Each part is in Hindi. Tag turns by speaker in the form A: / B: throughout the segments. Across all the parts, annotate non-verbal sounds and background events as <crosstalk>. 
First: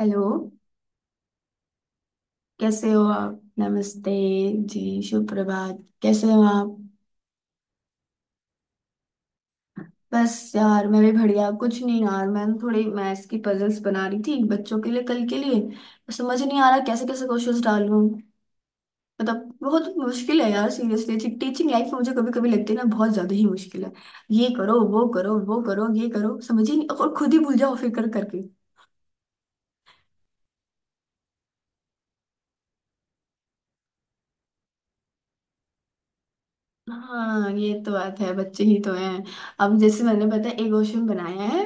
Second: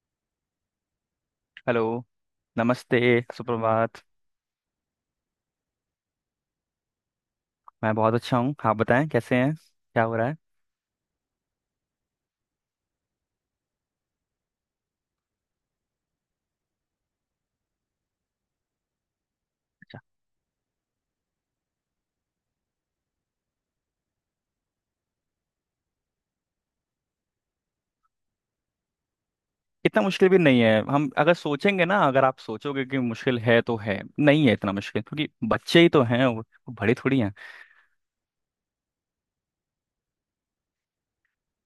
A: हेलो।
B: हेलो।
A: कैसे
B: नमस्ते।
A: हो आप?
B: सुप्रभात।
A: नमस्ते जी। शुभ प्रभात। कैसे हो आप?
B: मैं बहुत अच्छा हूँ। आप बताएं, कैसे हैं, क्या हो रहा है?
A: बस यार, मैं भी बढ़िया। कुछ नहीं यार, मैं ना थोड़ी मैथ्स की पजल्स बना रही थी बच्चों के लिए, कल के लिए। तो समझ नहीं आ रहा कैसे कैसे क्वेश्चंस डालूं। मतलब बहुत मुश्किल है यार, सीरियसली। टीचिंग लाइफ में मुझे कभी कभी लगती है ना, बहुत ज्यादा ही मुश्किल है। ये करो, वो करो, वो करो, ये करो, समझ ही नहीं, और खुद ही भूल जाओ फिर कर करके।
B: इतना मुश्किल भी नहीं है। हम अगर सोचेंगे ना, अगर आप सोचोगे कि मुश्किल है तो है नहीं है इतना मुश्किल, क्योंकि बच्चे ही तो हैं। वो बड़े थोड़ी हैं।
A: हाँ, ये तो बात है, बच्चे ही तो हैं। अब जैसे, मैंने, पता है, एक क्वेश्चन बनाया है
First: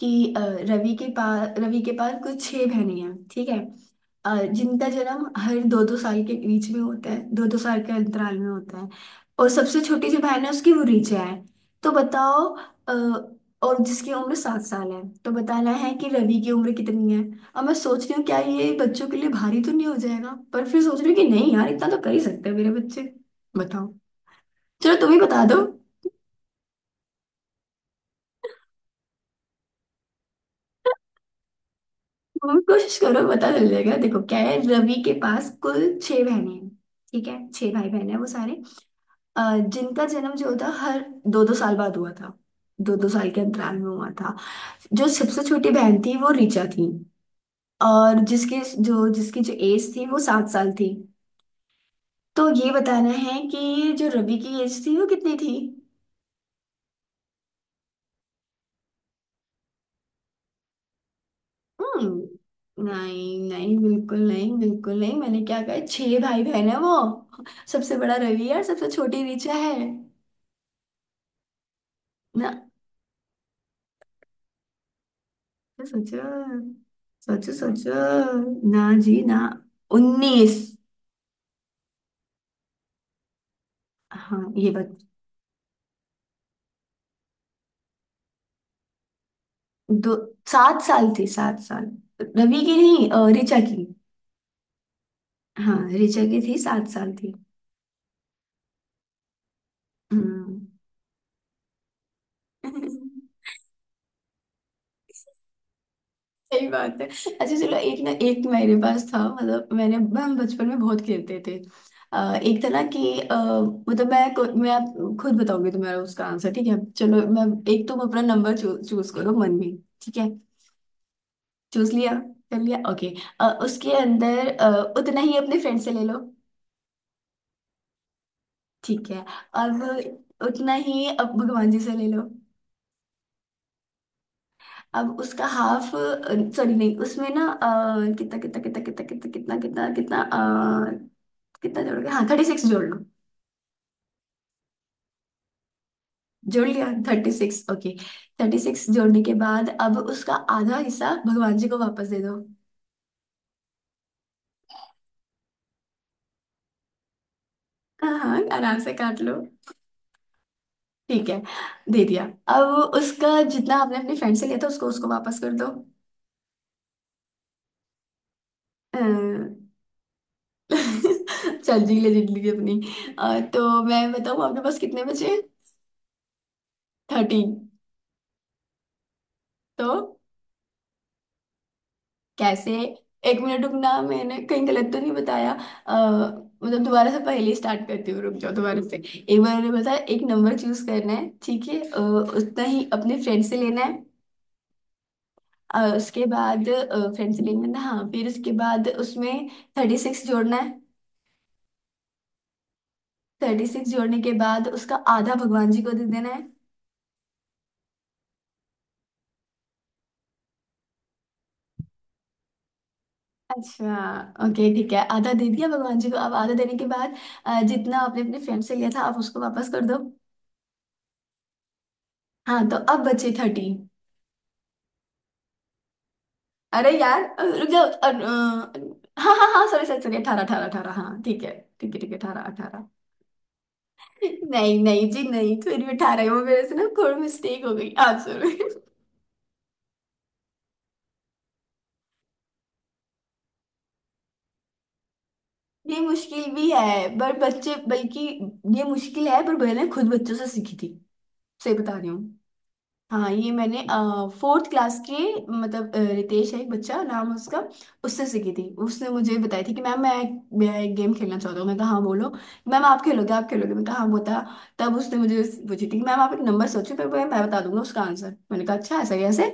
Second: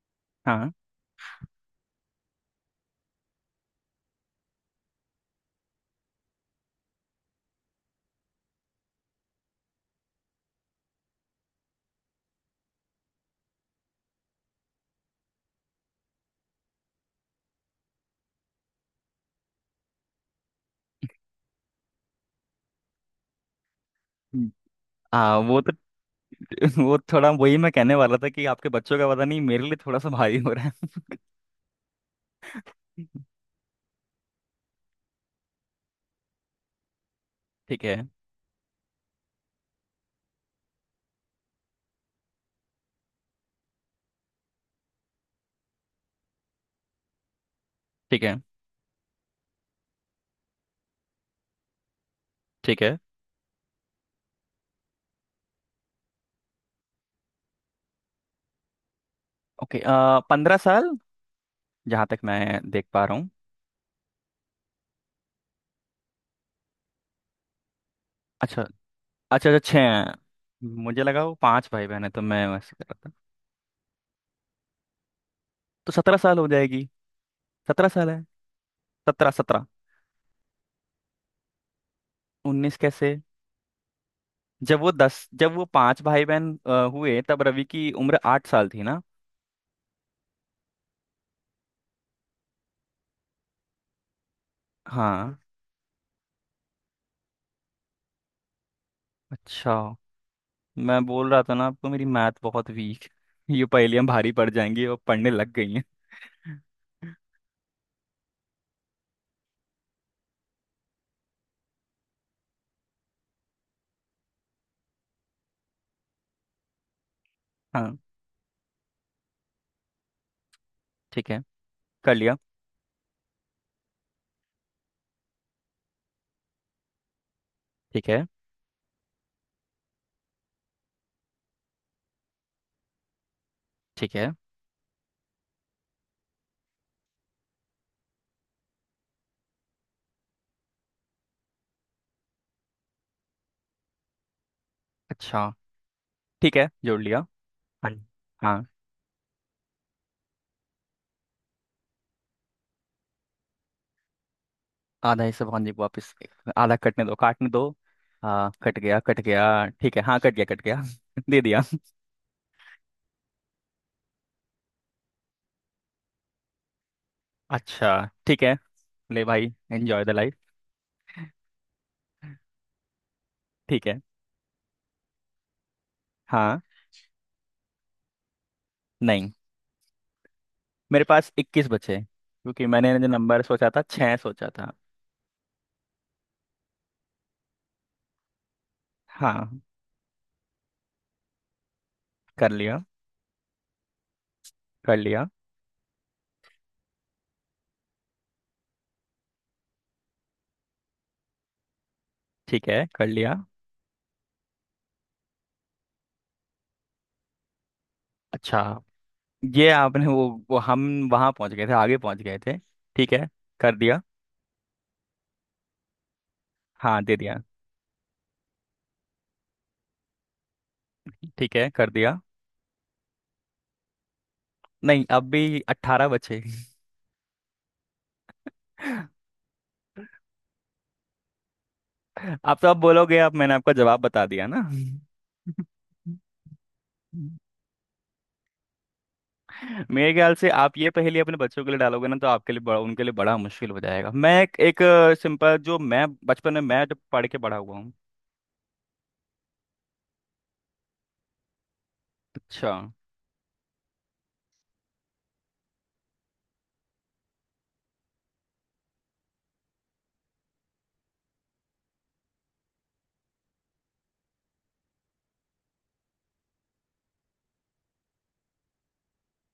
A: कि
B: हाँ।
A: रवि के पास कुछ छह बहनें हैं, ठीक है? जिनका जन्म हर दो दो साल के बीच में होता है, दो दो साल के अंतराल में होता है। और सबसे छोटी जो बहन है उसकी, वो ऋचा है। तो बताओ, और जिसकी उम्र 7 साल है, तो बताना है कि रवि की उम्र कितनी है। अब मैं सोच रही हूँ क्या ये बच्चों के लिए भारी तो नहीं हो जाएगा, पर फिर सोच रही हूँ कि नहीं यार, इतना तो कर ही सकते हैं मेरे बच्चे। बताओ। चलो तुम ही बता दो।
B: वो तो… <laughs> वो थोड़ा वही मैं कहने वाला था कि आपके बच्चों का पता नहीं, मेरे लिए थोड़ा सा भारी हो रहा है।
A: तुम भी कोशिश करो, पता चल जाएगा। देखो क्या है, रवि के पास कुल छह बहनें हैं, ठीक है? छह
B: ठीक
A: भाई
B: है।
A: बहन है वो सारे। अ, जिनका जन्म जो था, हर दो दो साल बाद हुआ था, दो दो साल के अंतराल में हुआ था। जो सबसे छोटी बहन थी वो ऋचा थी, और
B: ठीक है।
A: जिसकी जो एज थी वो सात साल थी। तो ये
B: ठीक है।
A: बताना है कि जो रवि की एज थी वो कितनी थी।
B: ओके। 15 साल। जहाँ तक मैं
A: हम्म।
B: देख पा रहा हूँ।
A: नहीं नहीं, बिल्कुल नहीं, बिल्कुल नहीं। मैंने क्या कहा, छह भाई बहन है वो। सबसे बड़ा रवि है और
B: अच्छा। अच्छा,
A: सबसे छोटी ऋचा
B: अच्छा,
A: है।
B: छः हैं। मुझे लगा वो पांच भाई बहन है, तो मैं
A: ना।
B: वैसे कर रहा था। तो सत्रह
A: सोचो,
B: साल हो जाएगी।
A: सोचो,
B: सत्रह
A: सोचो
B: साल है।
A: ना जी
B: 17,
A: ना।
B: 17।
A: 19।
B: 19 कैसे?
A: हाँ, ये बात।
B: जब वो पांच भाई बहन हुए, तब रवि की उम्र 8 साल थी ना।
A: दो। 7 साल थी, सात साल। रवि की नहीं, ऋचा की।
B: हाँ।
A: हाँ, ऋचा की थी, सात साल थी।
B: अच्छा।
A: हम्म।
B: मैं बोल रहा था ना आपको, मेरी मैथ बहुत वीक।
A: <laughs>
B: ये पहेलियां भारी पड़ जाएंगी और पढ़ने लग गई हैं।
A: सही बात है। अच्छा चलो, एक ना एक मेरे पास था। मतलब मैंने, हम बचपन में बहुत खेलते थे। एक था ना कि मतलब मैं आप खुद बताऊंगी तुम्हारा, उसका आंसर। ठीक है चलो, मैं एक,
B: हाँ,
A: तुम अपना नंबर चूज करो मन में, ठीक है?
B: ठीक है,
A: चूज लिया?
B: कर लिया।
A: कर लिया, ओके। उसके अंदर उतना ही अपने फ्रेंड से ले लो।
B: ठीक है।
A: ठीक है। अब उतना ही अब भगवान जी से ले लो।
B: ठीक है।
A: अब उसका हाफ, सॉरी नहीं, उसमें ना कितना कितना कितना कितना कितना कितना कितना कितना कितना जोड़ गया, हाँ, 36 जोड़ लो।
B: अच्छा। ठीक
A: जोड़
B: है,
A: लिया,
B: जोड़ लिया।
A: थर्टी सिक्स,
B: हाँ,
A: ओके। थर्टी
B: हाँ।
A: सिक्स जोड़ने के बाद अब उसका आधा हिस्सा भगवान जी को वापस दे दो।
B: आधा हिस्सा भगवान जी को वापस। आधा कटने दो, काटने दो।
A: हाँ हाँ,
B: हाँ,
A: आराम
B: कट
A: से
B: गया,
A: काट
B: कट
A: लो।
B: गया। ठीक है, हाँ, कट गया, कट गया।
A: ठीक
B: <laughs>
A: है,
B: दे दिया।
A: दे दिया। अब उसका जितना आपने अपने फ्रेंड से लिया था उसको उसको वापस कर दो।
B: अच्छा। ठीक है। ले भाई,
A: अह,
B: एंजॉय द लाइफ।
A: <laughs> चल, जी ले जिंदगी अपनी। तो
B: ठीक है।
A: मैं बताऊँ आपके पास कितने बचे?
B: हाँ।
A: 13।
B: नहीं,
A: तो
B: मेरे पास 21 बचे हैं, क्योंकि
A: कैसे?
B: मैंने जो
A: एक
B: नंबर
A: मिनट
B: सोचा था
A: रुकना,
B: छः
A: मैंने
B: सोचा
A: कहीं
B: था।
A: गलत तो नहीं बताया? मतलब दोबारा से पहले स्टार्ट करती हूँ, रुक जाओ। दोबारा से, एक बार
B: हाँ,
A: मैंने बताया एक नंबर चूज करना है, ठीक है?
B: कर
A: उतना
B: लिया।
A: ही अपने फ्रेंड से लेना है।
B: कर लिया।
A: उसके बाद फ्रेंड से लेना है ना, हाँ, फिर उसके बाद उसमें 36 जोड़ना है।
B: ठीक है, कर लिया।
A: थर्टी सिक्स जोड़ने के बाद उसका आधा भगवान जी को दे देना है।
B: अच्छा, ये आपने वो हम वहाँ पहुँच गए थे, आगे पहुँच गए थे। ठीक है, कर
A: अच्छा।
B: दिया।
A: ओके, ठीक है, आधा दे दिया भगवान जी को। अब आधा देने के
B: हाँ,
A: बाद
B: दे दिया।
A: जितना आपने अपने फ्रेंड से लिया था, आप उसको वापस कर दो।
B: ठीक है, कर दिया।
A: हाँ, तो अब बचे 30।
B: नहीं, अब भी 18 बचे।
A: अरे यार, रुक जाओ,
B: <laughs>
A: हाँ हाँ हाँ, सॉरी सॉरी सॉरी, 18 अठारह अठारह, हाँ, ठीक है। ठीक है, ठीक है, अठारह
B: आप तो अब
A: अठारह।
B: बोलोगे अब मैंने आपका जवाब बता दिया ना।
A: नहीं नहीं जी नहीं, फिर भी अठारह है। वो मेरे से ना थोड़ी
B: <laughs>
A: मिस्टेक हो गई आप, सॉरी।
B: मेरे ख्याल से आप ये पहेली अपने बच्चों के लिए डालोगे ना, तो आपके लिए बड़ा, उनके लिए बड़ा मुश्किल हो जाएगा। मैं एक सिंपल, जो
A: ये
B: मैं
A: मुश्किल
B: बचपन में
A: भी
B: मैं जब
A: है
B: पढ़
A: पर
B: के बड़ा
A: बच्चे,
B: हुआ हूँ।
A: बल्कि ये मुश्किल है पर मैंने खुद बच्चों से सीखी थी, सही बता रही हूँ।
B: अच्छा।
A: हाँ, ये मैंने फोर्थ क्लास के, मतलब रितेश है एक बच्चा, नाम है उसका। उससे सीखी थी। उसने मुझे बताई थी कि मैम, मैं एक गेम खेलना चाहता हूँ। मैं कहा हाँ बोलो। मैम आप खेलोगे, आप खेलोगे? मैं कहा हाँ बता। तब उसने मुझे पूछी थी कि मैम आप एक नंबर सोचो, फिर मैं बता दूंगा उसका आंसर। मैंने कहा अच्छा, ऐसा कैसे।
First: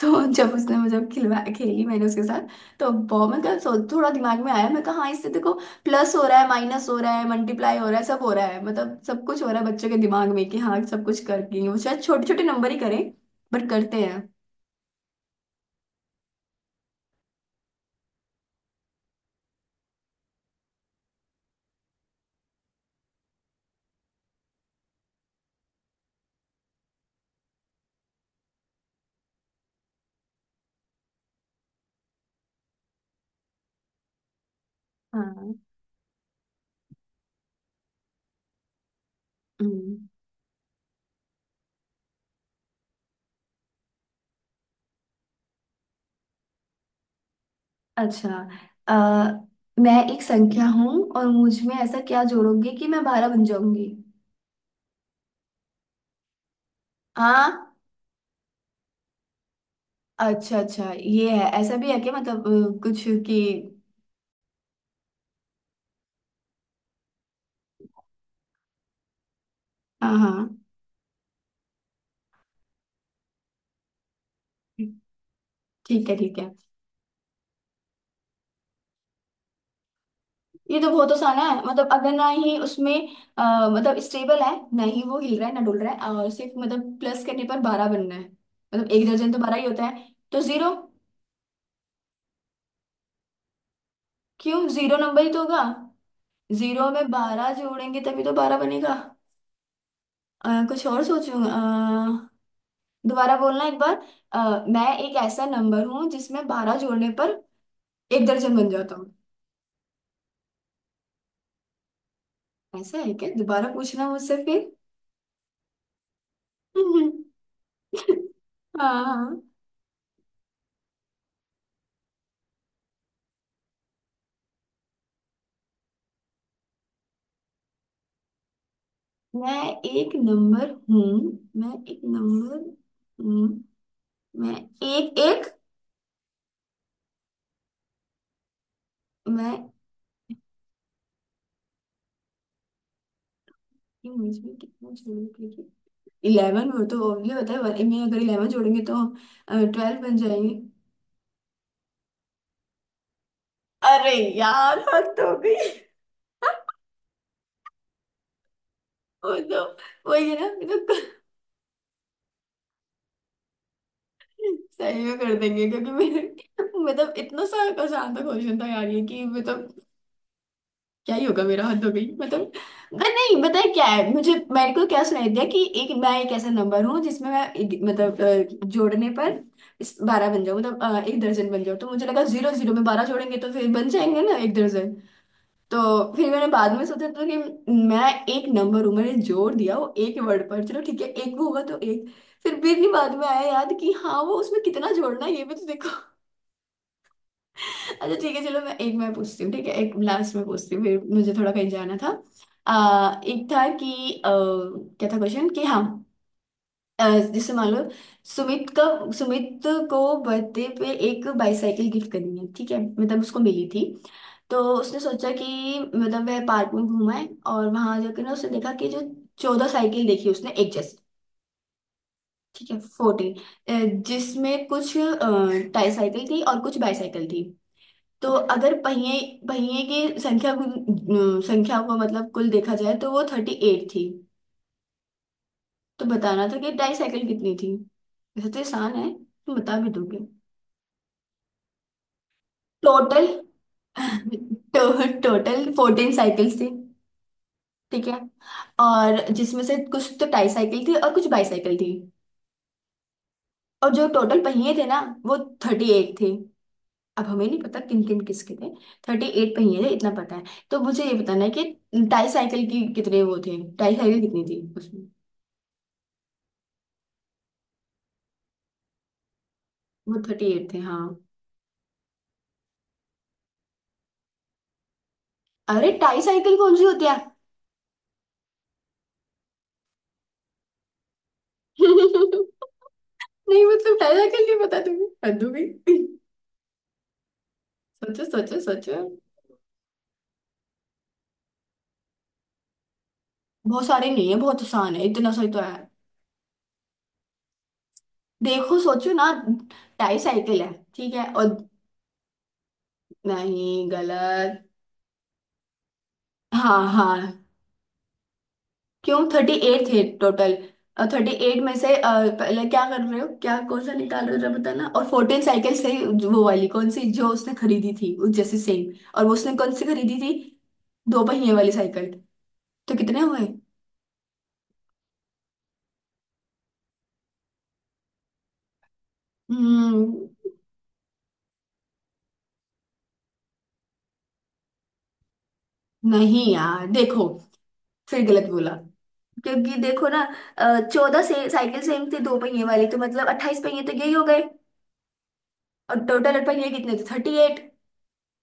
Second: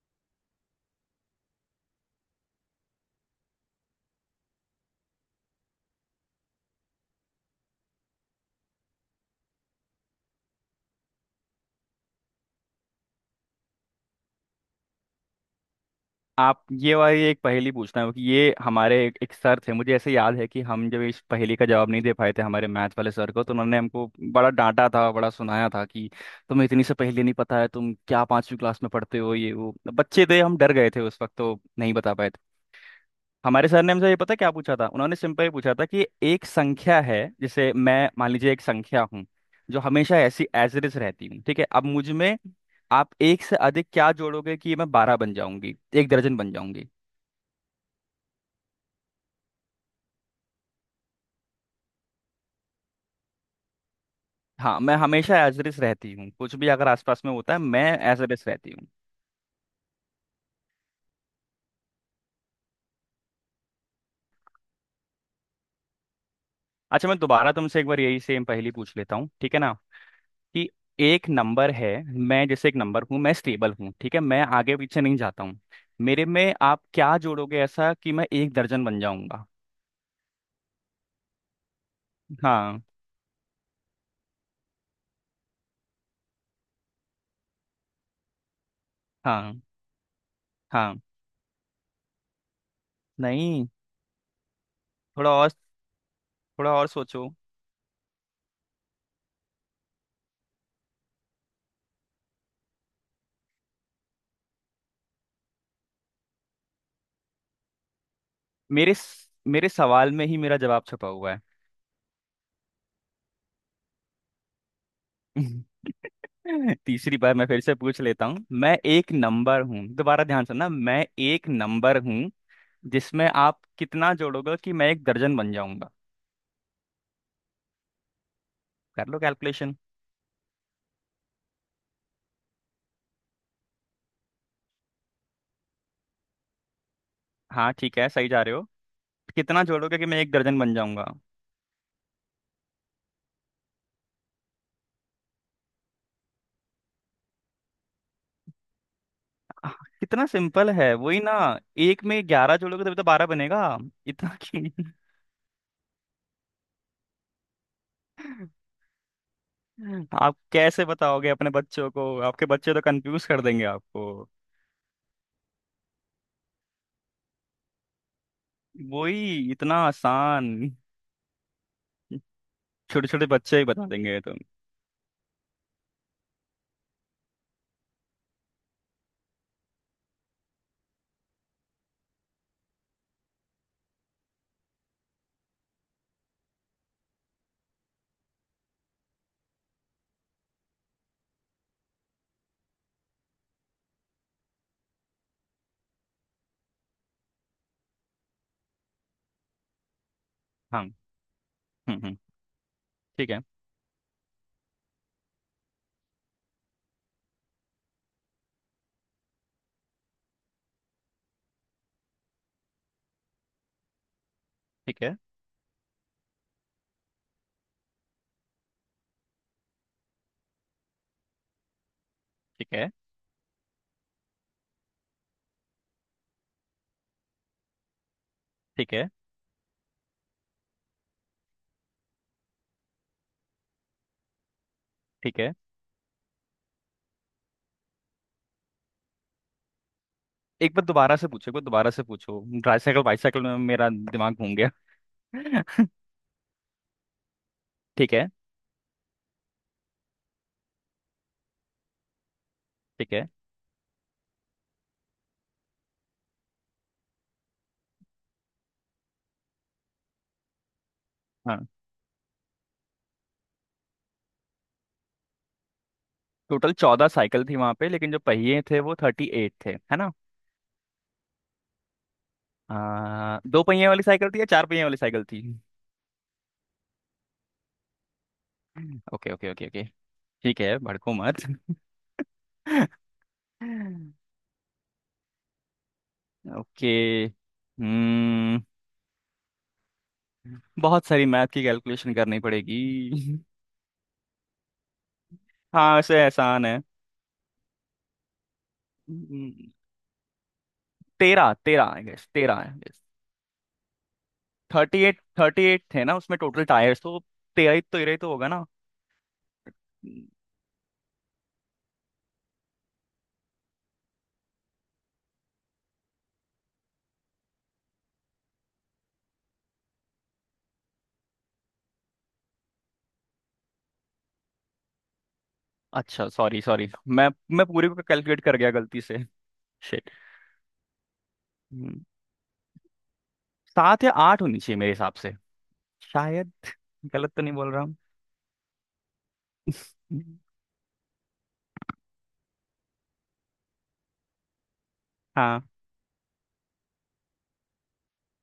A: तो <laughs> जब उसने मुझे खिलवा, खेली मैंने उसके साथ, तो बहुत, मैं कहा, थोड़ा दिमाग में आया। मैं कहा हाँ, इससे देखो प्लस हो रहा है, माइनस हो रहा है, मल्टीप्लाई हो रहा है, सब हो रहा है, मतलब सब कुछ हो रहा है बच्चों के दिमाग में कि हाँ, सब कुछ करके वो शायद छोटे छोटे नंबर ही करें, बट करते हैं।
B: आप ये वाली एक पहेली पूछना है कि ये हमारे एक सर थे। मुझे ऐसे याद है कि हम जब इस पहेली का जवाब नहीं दे पाए थे हमारे मैथ वाले सर को, तो उन्होंने हमको बड़ा डांटा था, बड़ा सुनाया था कि तुम्हें इतनी सी पहेली नहीं पता है, तुम क्या पांचवी क्लास में पढ़ते हो। ये वो बच्चे थे, हम डर गए थे उस वक्त, तो नहीं बता पाए। हमारे सर ने हमसे ये पता है क्या पूछा था, उन्होंने सिंपल ही
A: हाँ।
B: पूछा था कि एक संख्या है। जैसे मैं, मान लीजिए, एक संख्या हूँ, जो
A: हम्म।
B: हमेशा ऐसी एज इट इज रहती हूँ, ठीक है, अब मुझ में आप एक से अधिक क्या जोड़ोगे कि मैं 12 बन जाऊंगी, एक दर्जन बन जाऊंगी।
A: अच्छा। आ, मैं एक संख्या हूँ और मुझ में ऐसा क्या जोड़ोगे कि मैं 12 बन जाऊंगी?
B: हाँ, मैं हमेशा एज इट इज रहती हूँ, कुछ भी अगर आसपास में होता है,
A: हाँ।
B: मैं एज इट इज रहती हूँ।
A: अच्छा अच्छा, ये है, ऐसा भी है कि मतलब कुछ कि,
B: अच्छा, मैं दोबारा तुमसे एक बार यही सेम पहेली पूछ लेता हूँ, ठीक है ना,
A: हाँ हाँ,
B: कि एक नंबर है, मैं जैसे एक नंबर हूँ, मैं स्टेबल हूँ, ठीक है, मैं आगे पीछे नहीं जाता हूँ।
A: ठीक है,
B: मेरे
A: ठीक है।
B: में आप क्या जोड़ोगे ऐसा कि मैं एक दर्जन बन जाऊंगा?
A: ये तो बहुत आसान है। मतलब अगर ना ही
B: हाँ,
A: उसमें मतलब स्टेबल है, ना ही वो हिल रहा है ना डुल रहा है, और सिर्फ मतलब प्लस करने पर 12 बनना है, मतलब एक दर्जन तो बारह
B: हाँ,
A: ही होता है, तो 0।
B: हाँ। नहीं,
A: क्यों, जीरो नंबर
B: थोड़ा
A: ही तो
B: और,
A: होगा।
B: थोड़ा और
A: जीरो में
B: सोचो।
A: 12 जोड़ेंगे तभी तो 12 बनेगा। कुछ और सोचूंगा। दोबारा बोलना एक बार। मैं एक ऐसा नंबर हूँ जिसमें 12 जोड़ने पर एक दर्जन बन जाता हूँ?
B: मेरे सवाल में ही मेरा जवाब छुपा हुआ है।
A: ऐसा है क्या, दोबारा पूछना मुझसे फिर।
B: <laughs> तीसरी बार
A: <laughs>
B: मैं फिर से पूछ लेता हूँ, मैं
A: हाँ
B: एक
A: हाँ।
B: नंबर हूँ, दोबारा ध्यान से ना, मैं एक नंबर हूँ, जिसमें आप कितना जोड़ोगे कि मैं एक दर्जन बन जाऊंगा? कर लो
A: मैं
B: कैलकुलेशन।
A: एक नंबर हूँ, मैं एक नंबर हूँ, मैं एक एक
B: हाँ, ठीक है, सही जा रहे हो। कितना
A: मैं।
B: जोड़ोगे कि मैं एक दर्जन बन जाऊंगा?
A: इंग्लिश में कितना जोड़ूंगी, क्योंकि 11 वो तो ओनली होता है वन में, अगर 11 जोड़ेंगे तो
B: आह,
A: 12 बन
B: कितना
A: जाएंगे।
B: सिंपल है, वही ना, एक में 11 जोड़ोगे तभी तो 12 बनेगा।
A: अरे
B: इतना कि…
A: यार, हद हो गई, वो तो।
B: <laughs>
A: वही
B: आप
A: है ना, ये
B: कैसे
A: तो
B: बताओगे अपने बच्चों को, आपके बच्चे तो कंफ्यूज कर देंगे आपको।
A: सही में कर देंगे, क्योंकि मेरे, मतलब इतना सा आसान था क्वेश्चन था यार ये, कि
B: वही, इतना
A: मतलब
B: आसान।
A: क्या ही होगा मेरा, हद हो गई। मतलब मैं
B: छोटे छोटे
A: नहीं, पता
B: बच्चे ही
A: है क्या
B: बता
A: है,
B: देंगे ये
A: मुझे,
B: तो।
A: मेरे को क्या सुनाई दिया कि, एक मैं एक ऐसा नंबर हूँ जिसमें मतलब जोड़ने पर इस 12 बन जाऊँ, मतलब एक दर्जन बन जाऊँ, तो मुझे लगा 0, 0 में बारह जोड़ेंगे तो फिर बन जाएंगे ना एक दर्जन। तो फिर मैंने बाद में सोचा तो कि मैं एक नंबर हूँ, मैंने जोड़ दिया वो एक वर्ड पर, चलो ठीक है, एक होगा तो एक। फिर भी नहीं, बाद में आया याद कि हाँ, वो उसमें कितना जोड़ना है ये भी तो देखो। <laughs> अच्छा ठीक है चलो, मैं एक, मैं पूछती हूँ, ठीक है, एक लास्ट में पूछती हूँ,
B: हाँ।
A: फिर मुझे थोड़ा कहीं जाना
B: हम्म।
A: था।
B: हम्म। ठीक है।
A: एक था कि क्या था क्वेश्चन, कि हाँ अ, जैसे मान लो, सुमित का सुमित को बर्थडे पे एक बाईसाइकिल गिफ्ट करनी है, ठीक है, मतलब उसको मिली थी। तो उसने
B: ठीक है।
A: सोचा कि मतलब, वह पार्क में घूमा है, और वहां जाकर ना उसने देखा कि जो 14 साइकिल देखी उसने एक जैसी,
B: ठीक
A: ठीक है,
B: है।
A: 14, जिसमें कुछ टाई साइकिल थी और कुछ बाईसाइकिल थी। तो अगर
B: ठीक है।
A: पहिए, संख्या को मतलब कुल देखा जाए तो वो 38 थी।
B: ठीक है।
A: तो बताना था कि डाईसाइकिल कितनी थी। वैसे तो आसान है, तुम बता भी दोगे।
B: एक बार दोबारा से पूछो, एक बार दोबारा से पूछो, ट्राईसाइकिल
A: टोटल,
B: बाईसाइकिल में मेरा दिमाग घूम गया।
A: तो टोटल
B: <laughs>
A: 14 साइकिल्स <laughs> थी, ठीक है?
B: ठीक है।
A: और जिसमें से कुछ तो टाई साइकिल थी और कुछ बाईसाइकिल थी।
B: ठीक है।
A: और जो टोटल पहिए थे ना, वो 38 थे। अब हमें नहीं पता किन किन किसके थे। 38 पहिए थे, इतना पता है। तो मुझे ये बताना है कि
B: हाँ।
A: टाई साइकिल की कितने वो थे, टाई साइकिल कितनी थी उसमें।
B: टोटल 14 साइकिल थी वहां पे, लेकिन जो पहिए थे वो 38 थे, है ना?
A: वो थर्टी एट थे, हाँ।
B: दो पहिए वाली साइकिल थी या चार पहिए वाली साइकिल थी?
A: अरे, टाई साइकिल कौन सी होती है?
B: Okay, okay, okay, okay. ठीक है, भड़को मत।
A: <laughs> नहीं मतलब
B: <laughs>
A: टाई साइकिल नहीं पता तुम्हें, हद हो गई।
B: ओके।
A: सोचो, सोचो,
B: हम्म।
A: सोचो।
B: बहुत सारी मैथ की कैलकुलेशन करनी पड़ेगी। <laughs>
A: बहुत सारे नहीं है, बहुत आसान है, इतना सही तो है।
B: हाँ, ऐसे आसान है।
A: देखो, सोचो ना,
B: हम्म,
A: टाई साइकिल है, ठीक है,
B: 13,
A: और
B: 13 आई गेस, 13 आई गेस।
A: नहीं, गलत।
B: 38, 38 थे ना उसमें टोटल
A: हाँ
B: टायर्स
A: हाँ,
B: तो। 13 ही, 13 ही तो होगा ना।
A: क्यों, 38 थे
B: हम्म,
A: टोटल। 38 में से पहले क्या कर रहे हो, क्या कौन सा निकाल रहे हो, जरा बताना, और 14 साइकिल से वो वाली कौन सी जो उसने खरीदी थी, उस जैसी सेम? और वो उसने कौन सी खरीदी थी, दो पहिए वाली साइकिल, तो कितने हुए?
B: अच्छा, सॉरी, सॉरी, मैं पूरे को कैलकुलेट कर गया गलती से।
A: हम्म।
B: हम्म, सात या आठ होनी चाहिए मेरे हिसाब से। शायद।
A: नहीं यार देखो,
B: गलत तो नहीं बोल रहा हूँ।
A: फिर गलत बोला, क्योंकि देखो ना,
B: हम्म,
A: 14 से साइकिल सेम थी दो पहिए वाली, तो मतलब 28 पहिए तो यही हो गए।
B: हाँ।
A: और टोटल पहिए कितने थे, 38,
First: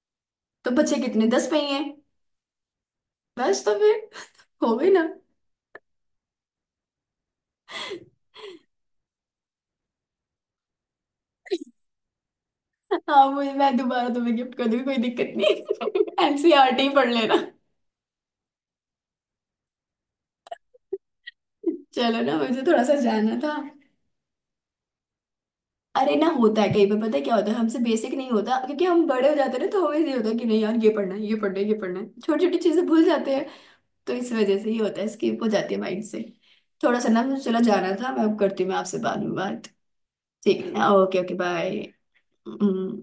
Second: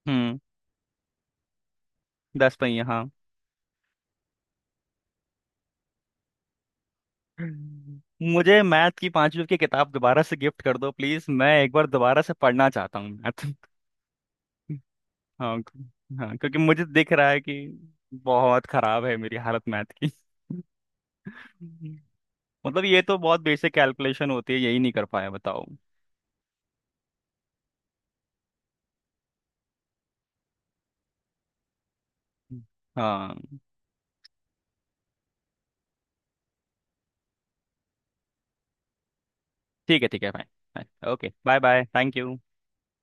B: हम्म
A: तो बचे कितने, 10 पहिए।
B: 10 पहिया, हाँ।
A: बस, तो फिर <laughs> हो गई ना।
B: हम्म। मुझे मैथ की पांचवी की किताब दोबारा से गिफ्ट कर दो प्लीज मैं एक बार दोबारा से पढ़ना चाहता हूँ
A: हाँ,
B: मैथ।
A: मुझे, मैं दोबारा तुम्हें गिफ्ट कर दूंगी, कोई दिक्कत
B: हाँ,
A: नहीं। <laughs>
B: हाँ, क्योंकि मुझे
A: NCERT पढ़
B: दिख रहा
A: लेना।
B: है कि बहुत खराब है मेरी हालत मैथ की। हम्म।
A: चलो ना, मुझे थोड़ा
B: मतलब
A: सा
B: ये तो
A: जानना
B: बहुत
A: था।
B: बेसिक कैलकुलेशन होती है, यही नहीं कर पाया, बताओ।
A: अरे ना, होता है कई बार, पता है क्या होता है, हमसे बेसिक नहीं होता, क्योंकि हम बड़े हो जाते हैं ना। तो हमें ये होता है कि नहीं यार, ये पढ़ना है, ये पढ़ना है, ये पढ़ना है, छोटी छोटी चीजें भूल जाते
B: हाँ,
A: हैं। तो इस वजह से ये होता है, स्किप हो जाती है माइंड से। थोड़ा सा ना मुझे चला जाना था, मैं अब करती हूँ, मैं आपसे बाद में बात।
B: ठीक है, ठीक है
A: ठीक है
B: भाई।
A: ना? Okay
B: okay,
A: okay.
B: Bye bye, thank you.
A: Bye.